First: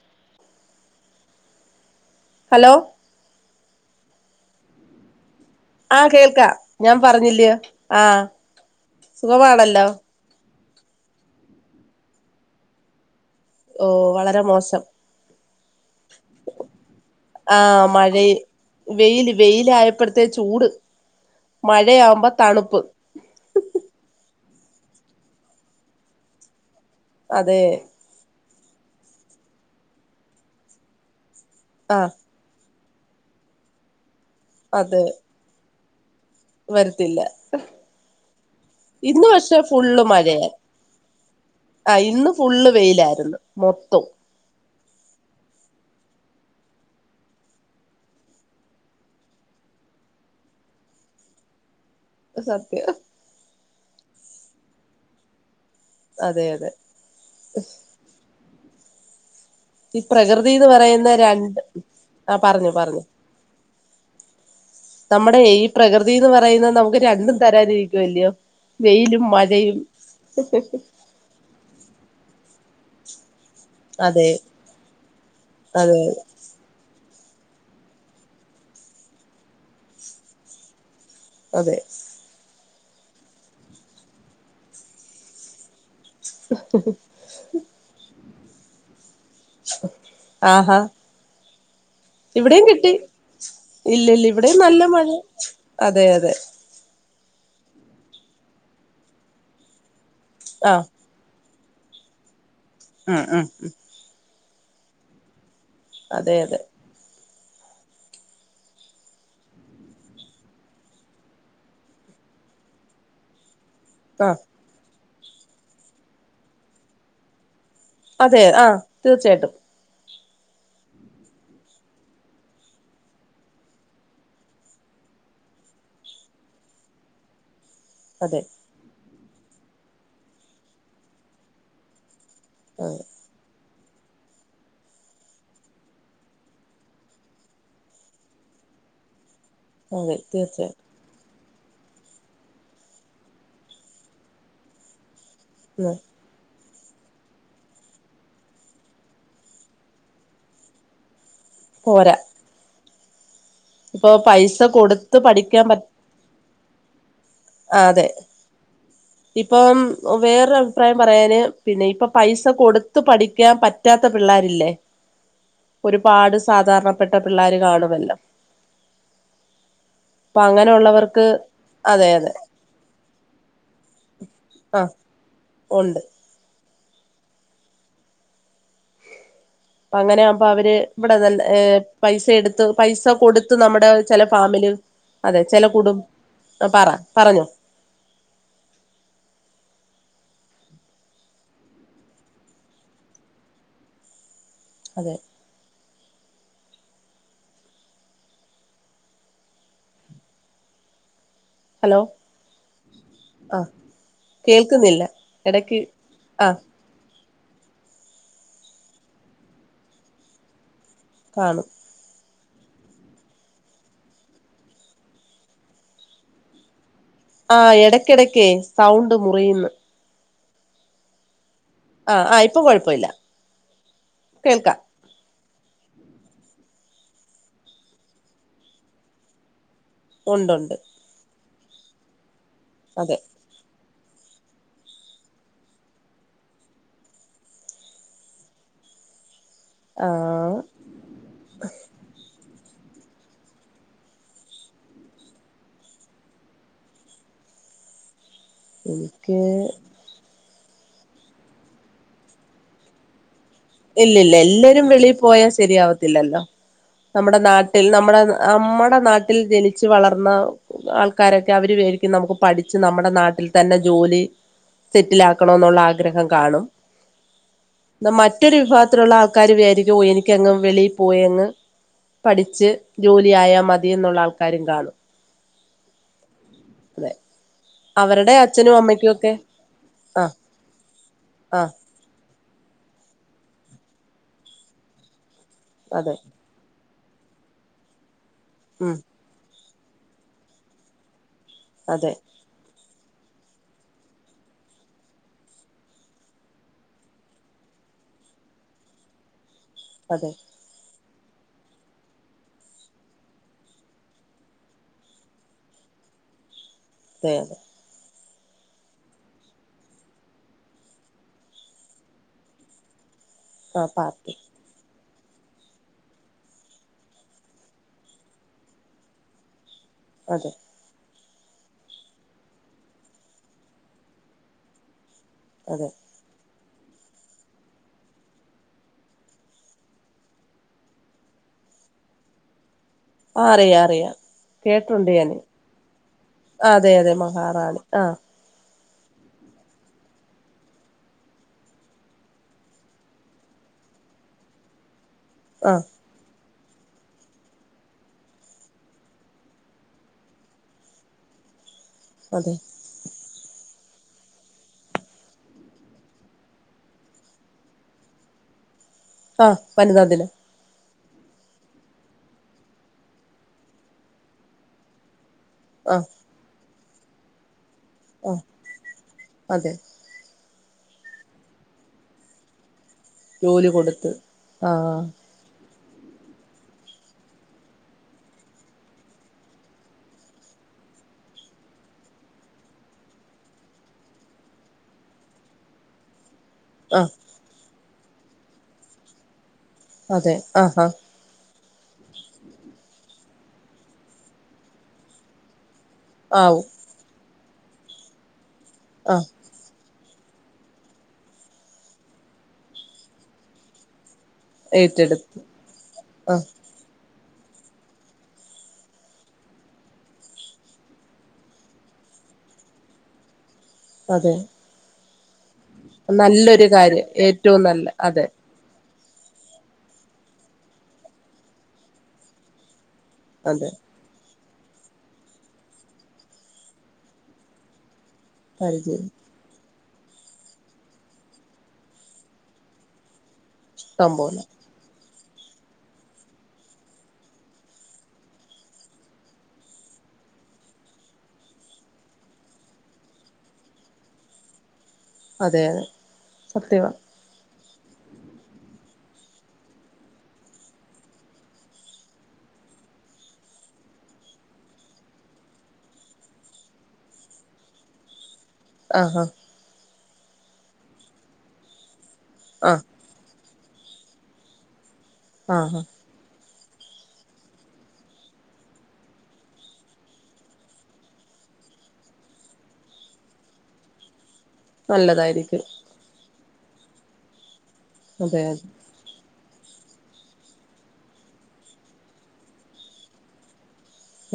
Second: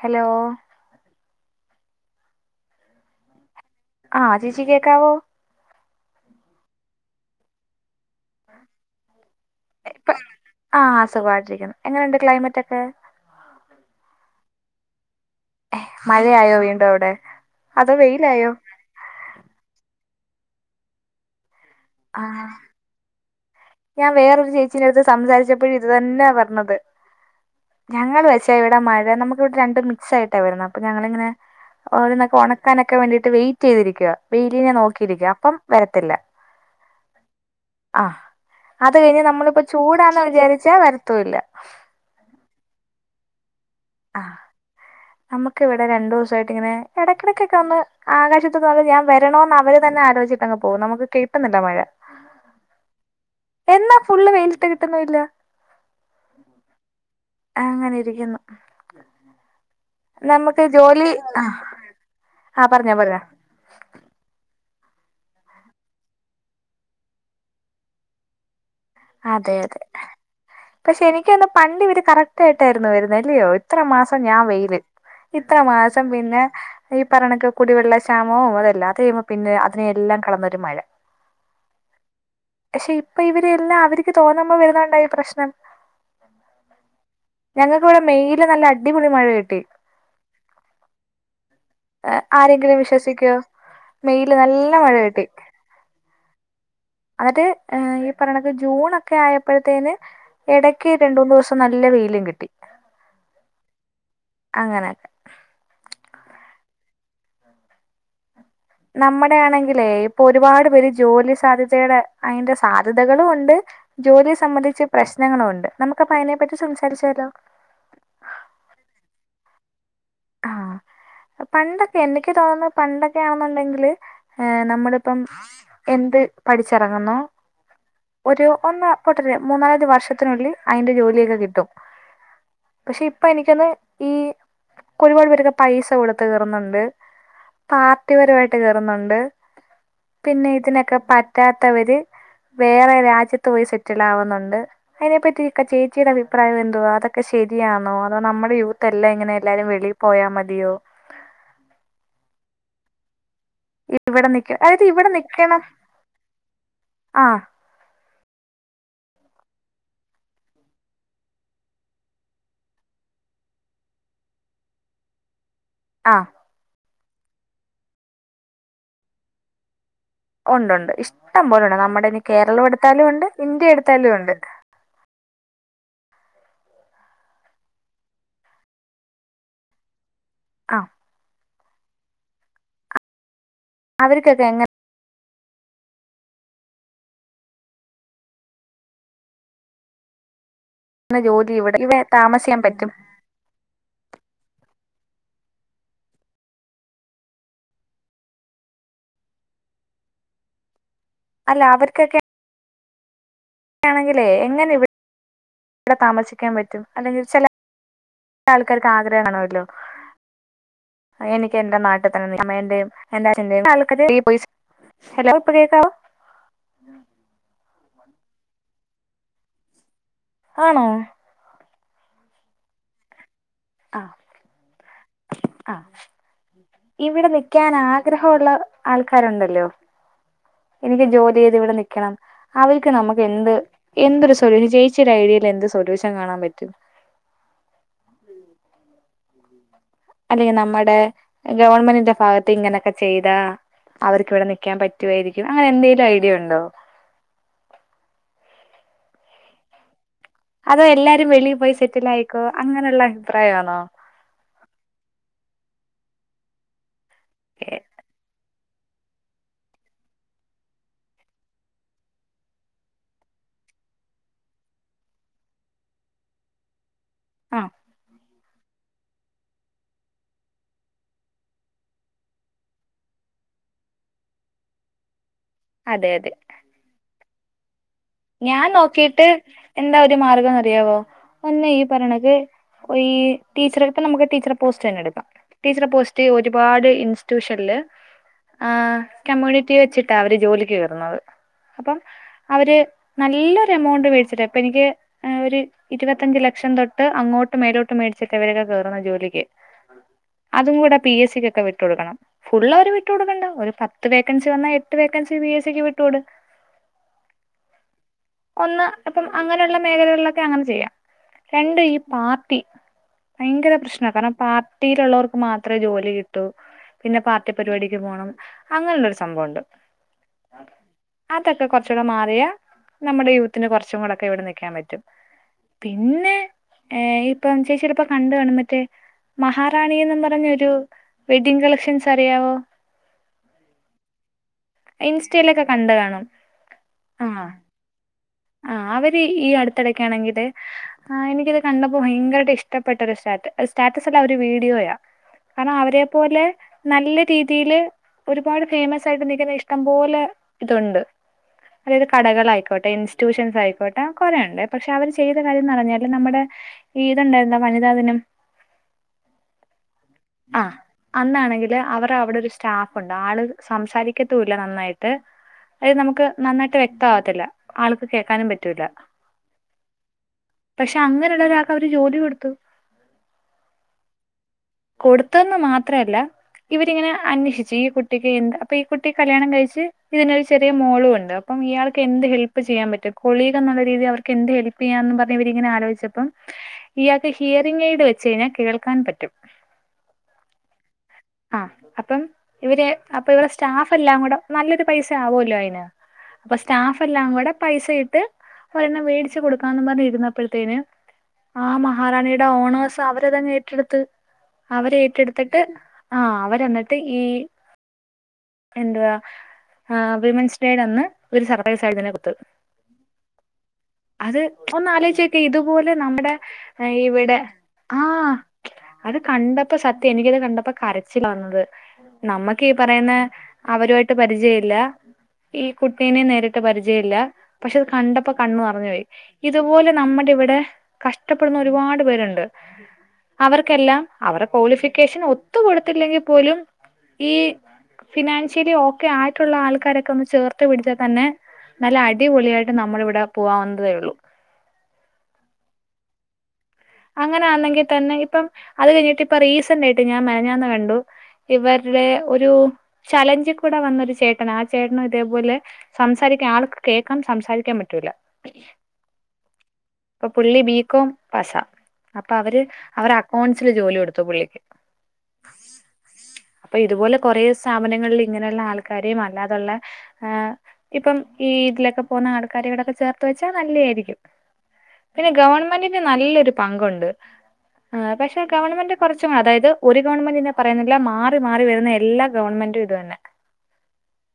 Hello hello ആ ചേച്ചി കേക്കാവോ ആ കേൾക്കാ ഞാൻ പറഞ്ഞില്ല്യോ ആ സുഖമാണല്ലോ ആ സുഖമായിട്ടിരിക്കുന്നു എങ്ങനെയുണ്ട് ക്ലൈമറ്റ് ഒക്കെ ഓ വളരെ മോശം മഴയായോ വീണ്ടും അവ്ടെ ആ അതോ മഴയ വെയിലായോ വെയില് വെയില ആയപ്പോഴത്തെ ചൂട് ആ മഴയാവുമ്പോ തണുപ്പ് ഞാൻ വേറൊരു ചേച്ചീടെടുത്ത് സംസാരിച്ചപ്പഴും ഇത് തന്നെയാ പർഞ്ഞത് അതെ ഞങ്ങള് വെച്ചാ ഇവിടെ മഴ നമുക്ക് വിടെ രണ്ട് മിക്സായിട്ടാ വരുന്ന അപ്പൊ ഞങ്ങളിങ്ങന ആ ഓരോന്നൊക്കെ ഒണ ക്കാനോക്കെ വേണ്ടീട്ട് വെയിറ്റ് ചെയ്തിരിക്ക വെയിലിനെ അത് നോക്കിയിരിക്ക അപ്പം വരത്തില്ല വരത്തില്ല ആ അത് കഴിഞ്ഞ് ഇന്ന് പക്ഷെ നമ്മളിപ്പോ ഫുള്ള് ചൂടാന്ന് മഴയാ വിചാരിച്ചാ വരത്തൂല്ല ആ ഇന്ന് ഫുള്ള് വെയിലായിരുന്നു മൊത്തം ആ നമുക്ക് ഇവടെ രണ്ടൂസായിട്ട് ഇങ്ങനെ എടക്കിടക്കൊക്കെ ഒന്ന് ആകാശത്ത് നോക്കി ഞാൻ വരണോന്ന് അവര് തന്നെ ആലോചി അങ്ങ് പോവും നമുക്ക് [unintelligible] ന്ന്ണ്ട്‌ ആ മഴ സത്യം എന്നാ ഫുള്ള് വെയിലിട്ട് കിട്ടുന്നു ഇല്ല അതെ അതെ അങ്ങനെ ഇരിക്കുന്നു ഈ നമ്മക്ക് പ്രകൃതിന്ന് ജോലി പറയുന്ന രണ്ട് ആ പറഞ്ഞു പറഞ്ഞൊ പറഞ്ഞു പറഞ്ഞൊ നമ്മുടെ ഈ പ്രകൃതീന്ന് പറയുന്ന നമുക്ക് രണ്ടും തരാൻ ഇരിക്കുവല്ല്യൊ വെയിലും മഴയും ഇൻക്ക് തൊന്ന പണ്ട് ഇവര് കറക്റ്റ് ആയിട്ടായിരുന്നു വരുന്ന അല്ലയോ ഇത്ര മാസം അതെ ഞാൻ വെയില് ഇത്ര അതെ മാസം പിന്നെ ഈ പറയണക്കെ കുടിവെള്ള ക്ഷാമവും അതെല്ലാതെം പിന്നെ അതിനെയെല്ലാം കടന്നൊരു മഴ അതെ പക്ഷെ ഇപ്പൊ ഇവര് എല്ലാം അവര്ക്ക് തോന്നുമ്പം വരുന്നൊണ്ട ഈ പ്രശ്നം [unintelligible] ഞങ്ങക്ക് വടെ മെയില് നല്ല അടിപൊളി മഴ കിട്ടി ആഹാ ഇവടെയും ആരെങ്കിലും കിട്ടി വിശ്വസിക്കുവോ ഇല്ലല്ല ഇവടെയും നല്ല മഴ അതെ അതെ അത് ഈ പറയണക്ക് ജൂണോക്കെ ആയപ്പഴത്തേന് എടക്ക് ആഹ് ക്ക് രണ്ട് മൂന്ന് ദിവസം നല്ല വെയിലും കിട്ടി ഉം ഉം അങ്ങനെ അതെ അതെ നമ്മടെ ആണെങ്കിലേ ഇപ്പൊ ഒരുപാട് പേര് ജോലി സാധ്യതയുടെ അയിന്റെ സാധ്യതകളും ഉണ്ട് ജോലിയെ ആഹ് സംബന്ധിച്ച് പ്രശ്നങ്ങളു ഉണ്ട് നമുക്ക് അപ്പൊ അയിനെപ്പറ്റി സംസാരിച്ചാലോ അതെ ആ തീർച്ചയായിട്ടും ആ പണ്ടൊക്കെ എനിക്ക് തോന്നുന്ന പണ്ടൊക്കെ ആ ണ്ടെങ്കില് ഏ നമ്മള്പ്പം എന്ത് പഠിച്ചറങ്ങുന്നൊ അതെ ഒരു ഒന്ന പൊട്ടരെ മൂന്നാലഞ്ജ് വർഷത്തിനുള്ളില് അയിന്റെ ജോലിയൊക്കെ കിട്ടും പക്ഷ അതെ ഇപ്പൊ എനിക്കൊന്ന് ഈ ഒരുപാട് പേരൊക്കെ പൈസ കൊടുത്ത് കേറുന്നുണ്ട് പാ ബുദ്ധിപരമായിട്ട് കേറുന്നുണ്ട് അതെ പിന്നെ തീർച്ചയായിട്ടും ഇതിനൊക്കെ പ പറ്റാത്തവര് വേറെ രാജ്യത്ത് പോയി സെറ്റിൽഡ് ആകുന്നുണ്ട് അതിനെപ്പറ്റിക്കെ ഉം ചേച്ചിയുടെ അഭി അഭിപ്രായം എന്തുവാ അതൊക്കെ ശരിയാണോ അതോ നമ്മടെ യൂത്ത് എല്ലാം ഇങ്ങനെ എല്ലാരും വെളിയി പോയാ മതിയോ പോരാ ഇപ്പൊ ഇവടെ നിക്ക പൈസ അതയത് ഇവടെ കൊടുത്ത് നിക്കണം പഠിക്കാൻ പറ്റ ആഹ് ആഹ് അതെ ഉ ഇപ്പം വേറൊ അഭിപ്രായം പറയാന് പിന്നെ ഇപ്പൊ പൈസ കൊടുത്ത് പഠിക്കാൻ പറ്റ പറ്റാത്ത പിള്ളേരില്ലേ ആ ഒരുപാട് സാധാരണപ്പെട്ട പിള്ളോര് കാണുമല്ലോ അപ്പൊ ഒണ്ട് ഒണ്ട് അങ്ങനെയുള്ളവർക്ക് ഇഷ്ടം പോലൊണ്ട് നമ്മടെ അതെ ഇനി അതെ കേരളം എടുത്താലും ഒണ്ട് ഇന്ത്യ എടുത്താലും ഒണ്ട് ആഹ് ഒണ്ട് അങ്ങനെ ആകുമ്പ അവര് ആ ഇവടെ അതല്ല പൈസ എടുത്ത് പൈസ കൊട് ത്ത് നമ്മടെ ചെല അവർക്കൊക്കെ എങ്ങനെ ഫാമിലി അതെ ചെല കുടും ആഹ് പറ പറഞ്ഞോ ജോലി ഇവടെ ഇവ താമസിയാൻ പറ്റും അതെ അല്ല ഹലോ അവർക്കെക്കെ ആ ആണെങ്കിലെ എങ്ങനെ കേൾക്കുന്നില്ല ഇടക്ക് ഇവിടെ ആ താമസിക്കാൻ പറ്റും അല്ലെങ്കി ചെല ആൾക്കാർക്ക് ആഗ്രഹം കാണുവല്ലോ എനിക്ക് കാണും എന്റെ നാട്ട് അമ്മാന്റെയും എന്റെ അച്ഛന്റെയും ഹലോ കേൾക്കാവോ ആഹ് എടയ്ക്ക എടക്കേ സൗണ്ട് മുറിയുന്ന് ആണോ ആഹ് ആഹ് ഇപ്പൊ കെഴപ്പയില്ല ആഹ് ആഹ് ഇവിടെ നിക്കാൻ ആഗ്രഹവൊള്ള ആൾക്കാര് ഒണ്ടല്ലോ ഒണ്ടൊണ്ട് ജോലി ചെയ്ത് ഇവിടെ നിക്കണം അവർക്ക് അതെ നമക്ക് എന്ത് എന്തൊരു സൊല്യൂൻ ചേച്ചിയുടെ ഐഡിയയിൽ എന്ത് സൊല്യൂഷൻ കാണാൻ പറ്റും ആ അല്ലെങ്കിൽ നമ്മടെ ഗവൺമെന്റിന്റെ ഭാഗത്ത് ഇങ്ങനെക്കെ ചെയ്താ അവർക്ക് ഇവിടെ നിക്കാൻ പറ്റുവായിരിക്കും അങ്ങനെ എന്തെലും ഐഡിയ ഒണ്ടോ എനിക്ക് അതോ എല്ലാരും വെളിയി പോയി സെറ്റിൽ ആയിക്കോ അങ്ങനെയൊള്ള അഭിപ്രായം ആണോ ഇല്ല ഇല്ല എല്ലാവരും വെളിയി പോയാൽ ശരിയാവത്തില്ലല്ലോ നമ്മടെ ഓക്കെ നാട്ടിൽ നമ്മടെ നമ്മടെ നാട്ടിൽ ജനിച്ചു വളർന്ന ആൾക്കാരെക്കെ അവര് വിചാരിക്കും നമുക്ക് പഠിച്ച് നമ്മടെ നാട്ടിൽ തന്നെ ജോലി സെറ്റിലാക്കണയെന്നുള്ള ആഗ്രഹം കാണും ആ എന്ന മ മറ്റൊരു വിഭാഗത്തിലുള്ള ആൾക്കാർ വിചാരിക്കും ഓഹ് എനിക്കങ്ങ് വെളിയിൽ പോയ അങ്ങ് പഠിച്ച് ജോലി ആയാ മതിയെന്നുള്ള ആൾക്കാരും കാണും അതെ അതെ അതെ അവരുടെ ഞാൻ അച്ഛനും അമ്മയ്ക്കും നോക്കിട്ട് ഒക്കെ എന്താ ഒരു ആ മാർഗം എന്ന് അറിയാമവോ ആ ഒന്നിയി പറയണക്ക് ഈ ടീച്ചറടെ ഇപ്പെ നമുക്ക് ടീച്ചറടെ പോസ്റ്റ് തന്നെ എടുക്കാം ടീച്ചർ അതെ പോസ്റ്റ് ഒരു വാടി ഇൻസ്റ്റിറ്റ്യൂഷനില് ഉം ആഹ് കമ്മ്യൂണിറ്റി വെച്ചിട്ടാ അവര് ജോലിക്ക് കേറുന്നത് അപ്പം അതെ അവര് നല്ലൊ ഒരു എമൗണ്ട് മേടിച്ചിട്ട് അപ്പൊ എനിക്ക് ആഹ് ഒരു ഇരുപത്തഞ്ച് ലക്ഷം തൊട്ട് അങ്ങോട്ട് മേലോട്ട് മേടിച്ചിട്ട് ഇവരൊക്കെ കേറുന്നേ ജോലിക്ക് അതെ അതും കൂടെ പിഎസ് സിക്കക്കെ വിട്ട് കൊടുക്കണം ഫുള്ള് അവര് വിട്ടു കൊടുക്കണ്ട ഒരു പത്ത് വേക്കൻസി വന്നാ എട്ട് വേക്കൻസി ബി എസ് സിക്ക് വിട്ട് കൊട് ആഹ് ഒന്ന് ഇപ്പം അങ്ങനെള്ള മേഖലകളിലൊക്കെ അങ്ങനെ ചെയ്യാം രണ്ട് ഈ പാർട്ടി ഭയങ്കര ആ പ്രശ്ന പാർട്ടി കാരണം പാർട്ടിയിലുള്ളവർക്ക് മാത്രമേ ജോലി കിട്ടൂ പിന്നെ പാർട്ടി പരിപാടിക്ക് പോണം അങ്ങനെള്ളൊരു സംഭവമുണ്ട് അതെ അതൊക്കെ കുറച്ചൂടെ മാറിയാ നമ്മുടെ യൂത്തിന് കുറച്ചും കൂടൊക്കെ ഇവിടെ നിക്കാൻ പറ്റും അതെ പിന്നെ ഏഹ് ഇപ്പം ചേച്ചി ചെലപ്പം കണ്ട് കാണും മറ്റേ മഹാറാണി എന്നും പറഞ്ഞൊരു വെഡ്ഡിങ്ങ് കളക്ഷൻസ് അറിയാവോ ആഹ് അറിയാം അറിയാം കേട്ടിട്ടുണ്ട് ഞാന് ഇൻസ്റ്റയിലൊക്കെ കണ്ട് കാണും അതെ അതെ ആഹ് മഹാറാണി ആഹ് ആഹ് അവര് ഈ അടുത്തിടക്കാണെങ്കില് ആഹ് എനിക്കിത് കണ്ടപ്പോ ഭയങ്കരായിട്ട് ഇഷ്ടപ്പെട്ട ഒരു സ്റ്റാ സ്റ്റാറ്റസ് അല്ല ഒരു വീഡിയോയാ കാരണം ആഹ് അവരെ പോലെ നല്ല രീതിയില് ഒരുപാട് ഫേമസ് ആയിട്ട് നിക്കുന്ന ഇഷ്ടംപോലെ ഇതുണ്ട് അതായത് കടകൾ അതെ ആയിക്കോട്ടെ ഇ ട്യൂഷൻസ് ആയിക്കോട്ടെ കൊറേയുണ്ട് പക്ഷെ അവര് ചെയ്ത കാര്യംന്ന് പറഞ്ഞാല് നമ്മടെ ഈതുണ്ടായിരുന്നോ വനിതാ ദിനം ആഹ് വനിതാ ദിനം ആഹ് അന്നാണെങ്കില് അവർ അവിടെ ഒരു സ്റ്റാഫുണ്ട് ആള് സംസാരിക്കത്തൂല്ല നന്നായിട്ട് അത് ആഹ് നമുക്ക് നന്നായിട്ട് വ്യക്തം ആവത്തില്ല ആൾക്ക് ആഹ് കേക്കാനും പറ്റൂല്ല അതെ പക്ഷെ അങ്ങനെയുള്ളൊരാൾക്ക് അവര് ജോലി കൊടുത്തു ജോലി കൊടുത്ത് ആഹ് കൊടുത്തെന്ന് മാത്രല്ല ഇവരിങ്ങനെ അന്വേഷിച്ച് ഈ കുട്ടിക്ക് എന്ത്‌ അപ്പൊ ഈ കുട്ടി കല്യാണം കഴിച്ച് ഇതിനൊരു ചെറിയ മോളും ഉണ്ട് അപ്പം ഇയാൾക്ക് എന്ത് ഹെൽപ് ചെയ്യാൻ പറ്റും കോളീഗ് എന്നുള്ള രീതി അവർക്ക് എന്ത് ഹെൽപ് ചെയ്യാന്നും പറഞ്ഞ് ഇവരിങ്ങനെ ആലോചിച്ചപ്പം ആഹ് ഇയാൾക്ക് ഹിയറിംഗ് എയ്ഡ് വെച്ച് കഴിഞ്ഞാൽ കേൾക്കാൻ പറ്റും അതെ ആഹ് ഹാ ആഹ് അപ്പം ഇവര് അപ്പൊ ഇവരുടെ സ്റ്റാഫ് എല്ലാം കൂടെ നല്ലൊരു പൈസ ആവുമല്ലോ അയിന് അപ്പൊ ആവും സ്റ്റാഫ് എല്ലാം കൂടെ പൈസ ഇട്ട് ഒരെണ്ണം ആഹ് മേടിച്ച് കൊടു ക്കാന്ന് പറഞ്ഞ് ഇരുന്നപ്പഴത്തേന് ആ മഹാറാണിയുടെ ഓണേർസ് അവരതങ്ങ് ഏറ്റെടുത്ത് അവര് ഏറ്റെടുത്ത് ഏറ്റെടുത്തിട്ട് ആഹ് അവര് എന്നിട്ട് ഈ എന്തുവാ ആഹ് വിമൻസ് ഡേടെ അന്ന് ഒരു സർപ്രൈസ് ആയിട്ട് തന്നെ കൊടുത്ത് അതെ അത് ഒന്നാലോചിച്ചേ ഇതുപോലെ നമ്മുടെ നല്ലൊരു കാര്യം ഇവിടെ ഏറ്റവും നല്ല അതെ ആഹ് അത് കണ്ടപ്പം സത്യം എനിക്കത് കണ്ടപ്പം കരച്ചിലാ വന്നത് നമ്മക്ക് ഈ പറയുന്ന അതെ അവരുമായിട്ട് പരിചയമില്ല ഈ കുട്ടീനെയും നേരിട്ട് പരിചയമില്ല പക്ഷെ അത് കണ്ടപ്പോ കണ്ണ് നിറഞ്ഞു പോയി പരിചയം ഇതുപോലെ നമ്മുടെ ഇവിടെ കഷ്ടപ്പെടുന്ന ഒരുപാട് പേരുണ്ട് അവർക്കെല്ലാം സംഭവം അവരെ ക്വാളിഫിക്കേഷൻ ഒത്തു കൊടുത്തില്ലെങ്കിൽ പോലും ഈ ഫിനാൻഷ്യലി ഓക്കെ ആയിട്ടുള്ള ആൾക്കാരൊക്കെ ഒന്ന് ചേർത്ത് പിടിച്ചാൽ തന്നെ നല്ല അടിപൊളിയായിട്ട് നമ്മളിവിടെ പോകാവുന്നതേ ഉള്ളൂ അതെ അതെ സത്യമാ അങ്ങനെയാണെങ്കിൽ തന്നെ ഇപ്പം അത് കഴിഞ്ഞിട്ട് ഇപ്പൊ റീസന്റ് ആയിട്ട് ഞാൻ മെനഞ്ഞാന്ന് കണ്ടു ഇവരുടെ ഒരു ചലഞ്ചിൽ കൂടെ വന്നൊരു ചേട്ടനാ ആ ചേട്ടനും ഇതേപോലെ സംസാരിക്കാൻ ആൾക്ക് കേൾക്കാം സംസാരിക്കാൻ പറ്റൂല ആഹാ അപ്പം പുള്ളി ബികോം പാസാ അപ്പൊ അവര് ആഹ് അവർ അക്കൗണ്ട്സില് ജോലി കൊടുത്തു പുള്ളിക്ക് ആഹ് ഹാ അപ്പൊ ഇതുപോലെ കൊറേ സ്ഥാപനങ്ങളിൽ ഇങ്ങനെയുള്ള ആൾക്കാരെയും അല്ലാതുള്ള ആഹ് ഇപ്പം ഈതിലൊക്കെ പോന്ന ആൾക്കാരെടൊക്കെ ചേർത്തുവെച്ചാൽ നല്ലയാരിക്കും പിന്നെ നല്ലതായിരിക്കും ഗവൺമെന്റിൻ്റ് നല്ലൊരു പങ്കുണ്ട് ആഹ് അതെ പക്ഷെ ഗവൺമെന്റ് കുറച്ചും അതായത് ഒരു ഗവൺമെന്റിനെ പറയുന്നില്ല മാറി മാറി വരുന്ന എല്ലാ ഗവൺമെന്റും ഇതു തന്നെ [inaudible]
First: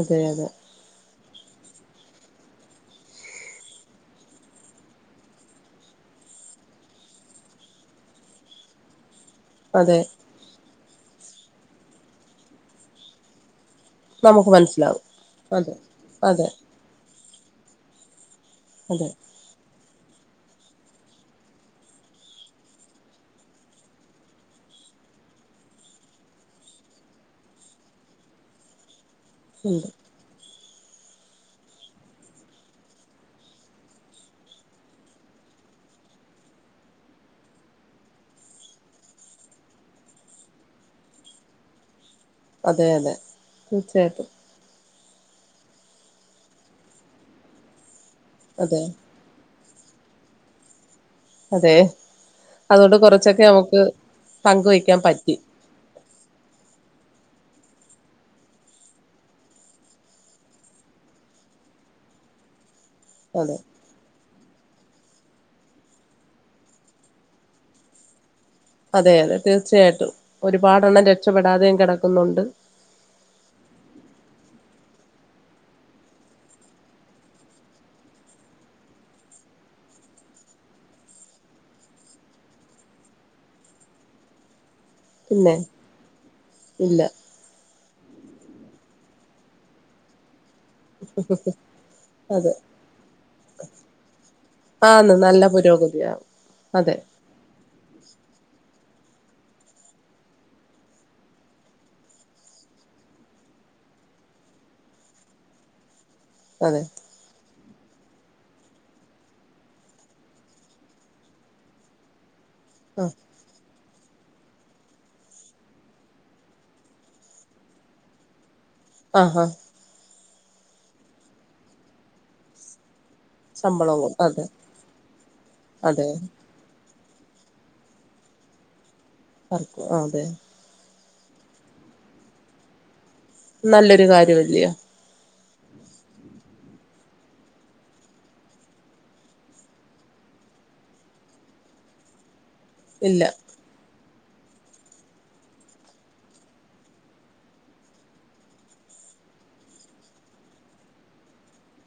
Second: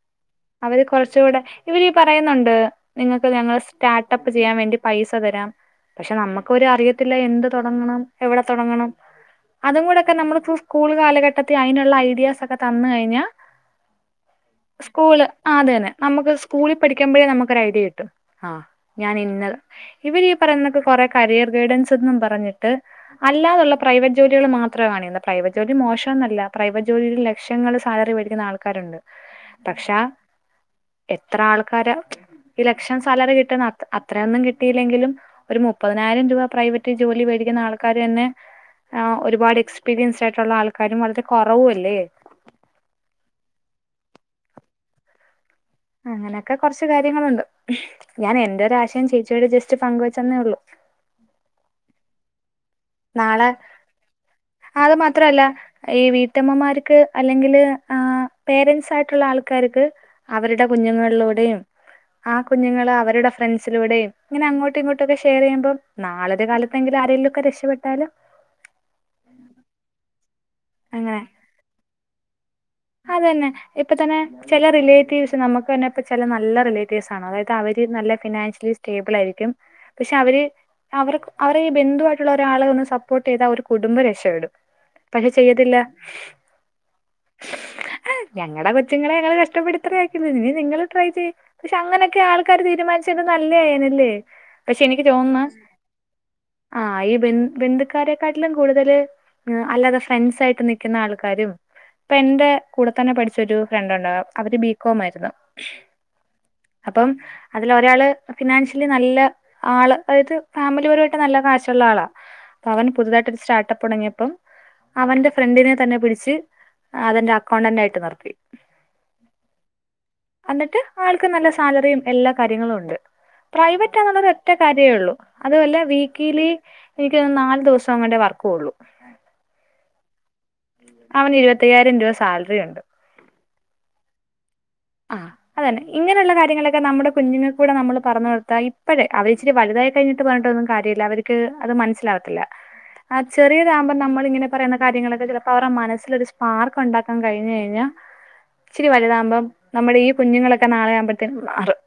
അതെ അതെ അവര് കൊറച്ചൂടെ ഇവരീ പറയുന്നുണ്ട്. നിങ്ങൾക്ക് ഞങ്ങൾ സ്റ്റാർട്ടപ്പ് ചെയ്യാൻ വേണ്ടി പൈസ തരാം പക്ഷെ നമ്മുക്കൊരു അറിയി ത്തിലെ എന്ത് തുടങ്ങണം എവിടെ തുടങ്ങണം അതും അതെ കൂടൊക്കെ നമ്മള് ഫൂഫ് കൂളു കാലഘട്ടത്തിൽ അതിനുള്ള ഐഡിയാസൊക്കെ തന്ന് കഴിഞ്ഞാ നമുക്ക് മനസ്സിലാവും സ്കൂള് ആഹ് അതെ അതന്നെ നമ്മക്ക് അതെ സ്കൂളി പഠിക്കുമ്പോഴേ നമ്മുക്കൊരു ഐഡിയ കിട്ടും ആഹ് അതെ ഞാനിന്ന ഇവരീ പറയുന്നൊക്കെ കൊറേ കരിയർ ഗൈഡൻസ് എന്നും പറഞ്ഞിട്ട് അല്ലാതുള്ള പ്രൈവറ്റ് ജോലികള് മാത്രാണെന്ത് പ്രൈവറ്റ് ജോലി മോശോന്നല്ല പ്രൈവറ്റ് ജോലി ലക്ഷങ്ങള് സാലറി വേടിക്കുന്ന ആൾക്കാരുണ്ട് ഉണ്ട് പക്ഷാ എത്ര ആൾക്കാര ഈ ലക്ഷം സാലറി കിട്ടുന്ന അത്ത് അത്രയൊന്നും കിട്ടിയില്ലെങ്കിലും ഒരു മുപ്പതിനായിരം രൂപ പ്രൈവറ്റ് ക്കി ജോലി വേടിക്കുന്ന ആൾക്കാര് തന്നെ ആഹ് ഒരുപാട് എക്സ്പീരിയൻസ് ആയിട്ടുള്ള ആൾക്കാരും വളരെ കുറവുവല്ലേ? അതെ അതെ തീർച്ചയായിട്ടും അങ്ങനെയൊക്കെ കൊറച്ച് കാര്യങ്ങളുണ്ട് ഞാൻ അതെ എൻ്റൊരാശയം ചേച്ചിയോട് ജസ്റ്റ് പങ്കുവച്ചെന്നേ ഉള്ളു അതെ അതുകൊണ്ട് കുറച്ചൊക്കെ നാളെ നമുക്ക് അത് പങ്കുവയ്ക്കാൻ പറ്റി. മാത്രമല്ല ഈ വീട്ടമ്മമാരുക്ക് അല്ലെങ്കില് ആഹ് പേരന്റ്സായിട്ടുള്ള ആൾക്കാരുക്ക് അവരുടെ കുഞ്ഞുങ്ങളൂടെയും ആഹ് കുഞ്ഞുങ്ങള അവ രുട അതെ ഫ്രണ്ട്സിലൂടെയും ഇങ്ങനെ അങ്ങോട്ടു ഇങ്ങോട്ടൊക്കെ ഷെയറ് ചെയ്യുമ്പോ നാളൊരു കാലത്തെിങ്കിലും ആരേലുവൊക്കെ രക്ഷപ്പെടു [inaudible] അതെ അതെ തീർച്ചയായിട്ടും ഒരുപാടണ്ണം അങ്ങനെ രക്ഷപ്പെടാതെയും കിടക്കുന്നുണ്ട്. അതന്നെ ഇപ്പ തന്നെ ചില റിലേറ്റീവ്സ് നമ്മുക്കന്നെ ഇപ്പൊ ചില നല്ല റിലേറ്റീവ്സ് ആണ് അതായത് അവര് നല്ല ഫിനാൻഷ്യലി സ്റ്റേബിളാരിക്കും. പക്ഷെ അവര് അവരുക്കും അവരെ ഈ ബന്ധുവായിട്ടുള്ളരാള് വന്ന് സപ്പോർട്ട് ചെയ്ത ഒരു കുടുംബം രക്ഷപ്പെടും. പക്ഷെ പിന്നെ ചെയ്യത്തില്ല. ഇല്ല ഞങ്ങടെ കൊച്ചുങ്ങളെ ഞങ്ങള് കഷ്ടപ്പെടുത്തത് അയക്കുന്ന് ഇനി നിങ്ങള് ട്രൈ ചെയ് പക്ഷെ അങ്ങനൊക്കെ അതെ ആൾക്കാര് തീരുമാനിച്ചെന്ത് നല്ലയാരുന്നല്ലേ? പക്ഷെ എനിക്ക് ആന്ന് രോന്നുന്ന നല്ല പുരോഗതിയാവും അതെ ആഹ് ഈ ബന്ദ് ബന്ധു ക്കരെക്കാട്ടിലും കൂടുതല് അല്ലാതെ ഫ്രണ്ട്സായിട്ട് നിക്കുന്ന ആൾക്കാരും ഇപ്പ എന്റെ കൂടെ തന്നെ പഠിച്ചൊരു ഫ്രണ്ട് ഉണ്ടാ അവര് ബികോമാരുന്നു. അതെ അപ്പം അതിലൊരാള് ഫിനാൻഷ്യലി നല്ല ആള് അതായത് ഫാമിലിപരമായിട്ട് നല്ല കാശുള്ളാളാ പവൻ ആഹ് പുതുതായിട്ടൊരു സ്റ്റാർട്ടപ്പ് തുടങ്ങിയപ്പം അവന്റെ ഫ്രണ്ടിനെ തന്നെ പിടിച്ച് അതെന്റെ അക്കൗണ്ടന്റായിട്ട് നിർത്തി. ആഹാ എന്നിട്ട് ആൾക്ക് നല്ല സാലറിയും എല്ലാ കാര്യങ്ങളും ഉണ്ട്. ശമ്പളവും പ്രൈവറ്റാന്നൊള്ളൊരു അതെ ഒറ്റ കാര്യേ ഒള്ളു അതുവല്ല അതെ വീക്കിലി എയ്ക്ക് നാൽ ദിവസംങ്ങാണ്ടെ വർക്കോള്ളു. പർക്കും ആഹ് അതെ അവന് ഇരുപത്തയ്യായിരം രൂപ സാലറി ഉണ്ട്. നല്ലൊരു കാരോല്ല്യ ആഹ് അതന്നെ ഇങ്ങനെയുള്ള കാര്യങ്ങളൊക്കെ നമ്മുടെ കുഞ്ഞുങ്ങൾ കൂടെ നമ്മള് പറന്ന് കൊടുത്താ ഇപ്പഴേ അവരിച്ചിരി വലുതായി കഴിഞ്ഞിട്ട് പറഞ്ഞിട്ടൊന്നും കാര്യമില്ല അവർക്ക് അത് മനസിലാവത്തില്ല. ഇല്ല ഇതാകുമ്പോൾ നമ്മൾ ഇങ്ങനെ പറയുന്ന കാര്യങ്ങളൊക്കെ ചിലപ്പോ അവടെ മനസ്സിൽ ഒരു സ്പാർക്ക് ഉണ്ടാക്കാൻ കഴിഞ്ഞ് കഴിഞ്ഞാൽ ഇച്ചിരി വലുതാകുമ്പോൾ നമ്മുടെ ഈ കുഞ്ഞുങ്ങളൊക്കെ നാളെയാവുമ്പോഴത്തേക്കും മാറും.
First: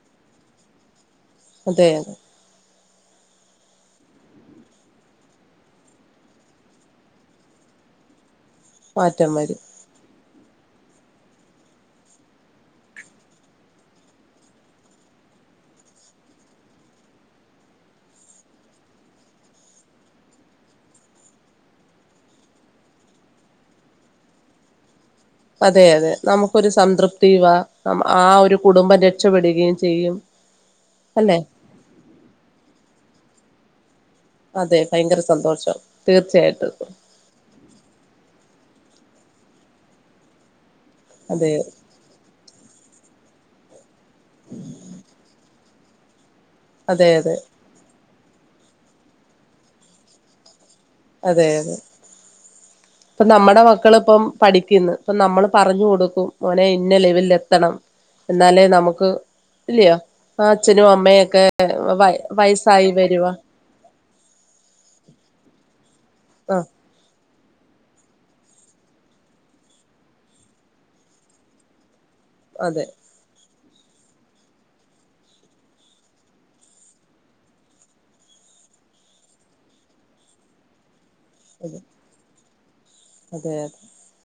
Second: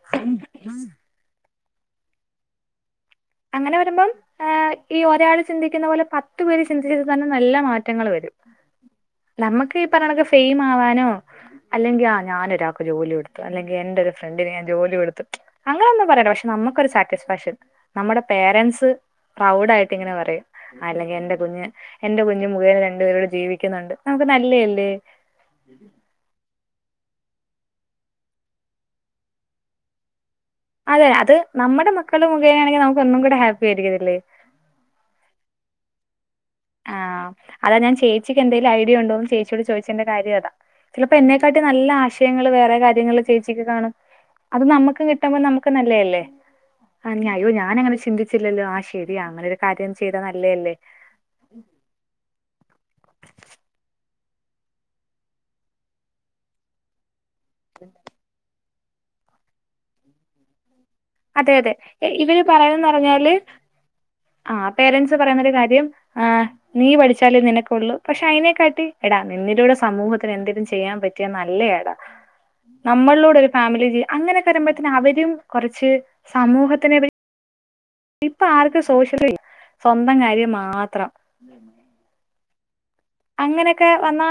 അതെയോ അങ്ങനെ വരുമ്പോ ആഹ് ഈ ഒരാൾ ചിന്തിക്കുന്ന പോലെ പത്തു പേര് ചിന്തിച്ചത് തന്നെ നല്ല മാറ്റങ്ങൾ വരും. മാറ്റം വരും നമുക്ക് ഈ പറയണത് ഫെയിം ആവാനോ അല്ലെങ്കിൽ ആഹ് ഞാനൊരാൾക്ക് ജോലി കൊടുത്തു അല്ലെങ്കിൽ എന്റെ ഒരു ഫ്രണ്ടിന് ഞാൻ ജോലി കൊടുത്ത് അങ്ങനൊന്നും പറയില്ല പക്ഷെ നമ്മുക്കൊരു സാറ്റിസ്ഫാക്ഷൻ നമ്മുടെ പേരൻസ് പ്രൗഡ് ആയിട്ട് ഇങ്ങനെ പറയും അല്ലെങ്കിൽ എൻ്റെ കുഞ്ഞ് എന്റെ കുഞ്ഞ് മുകേനെ രണ്ടുപേരോടെ ജീവിക്കുന്നുണ്ട് നമുക്ക് നല്ല അല്ലേ അതെ അതെ നമുക്കൊരു സംതൃപ്തിയുവ ആ ഒരു കുടുംബം രക്ഷപ്പെടുകയും ചെയ്യും. അതെ അത് അല്ലെ നമ്മുടെ മക്കൾ മുഖേനാണെങ്കിൽ നമുക്ക് ഒന്നും കൂടെ ഹാപ്പി ആയിരിക്കുന്നല്ലേ അതെ ഭയങ്കര സന്തോഷം തീർച്ചയായിട്ടും ആഹ് അതാ ഞാൻ ചേച്ചിക്ക് എന്തേലും ഐഡിയുണ്ടോ ചേച്ചിയോട് ചോയ്ച്ചതിന്റെ കാര്യം അതാ ചിലപ്പോ അതെ എന്നെക്കാട്ടി നല്ല ആശയങ്ങളൾ വേറെ കാര്യങ്ങൾ ചേച്ചിക്ക് കാണും അത് നമ്മുക്ക് കിട്ടുമ്പോൾ നമുക്ക് നല്ലയല്ലേ അതെ ആ അതെ അതെ അയ്യോ ഞാനങ്ങനെ ചിന്തി- ഇല്ലല്ലോ ആഹ് ശരിയാ അങ്ങനൊരു കാര്യം ചെയ്താ നല്ലേ അല്ലേ അതെ അതെ ഇപ്പ നമ്മടെ മക്കൾ ഇപ്പം പഠിക്കുന്നു ഇപ്പം നമ്മൾ പറഞ്ഞു കൊടുക്കും മോനെ ഇന്ന ലെവലിൽ ഇരുത്തണം എന്നാലേ നമുക്ക് ഇല്ലയോ ആ അച്ഛനും അമ്മയും അതെ അതെ ഇവർ പറയാനെന്ന് പറഞ്ഞാൽ ആഹ് പേരൻസ് പറയുന്നൊരു കാര്യം ആഹ് ആ നീ പഠിച്ചാലേ നിനക്കൊള്ളു പക്ഷെ അതിനെക്കാട്ടി എടാ നിന്നിലൂടെ സമൂഹത്തിന് എന്തെങ്കലും ചെയ്യാൻ പറ്റിയാൽ നല്ല ആടാ അതെ നമ്മളിലൂടെ ഒരു ഫാമിലി വരും അങ്ങനൊക്കെ വരുമ്പോഴത്തെ അവരും കുറച്ച് സമൂഹത്തിനെ ഇപ്പ ആർക്ക് സോഷ്യൽ സ്വന്തം കാര്യം മാത്രം [inaudible] അതെ അതെ അങ്ങനെക്കെ വന്നാൽ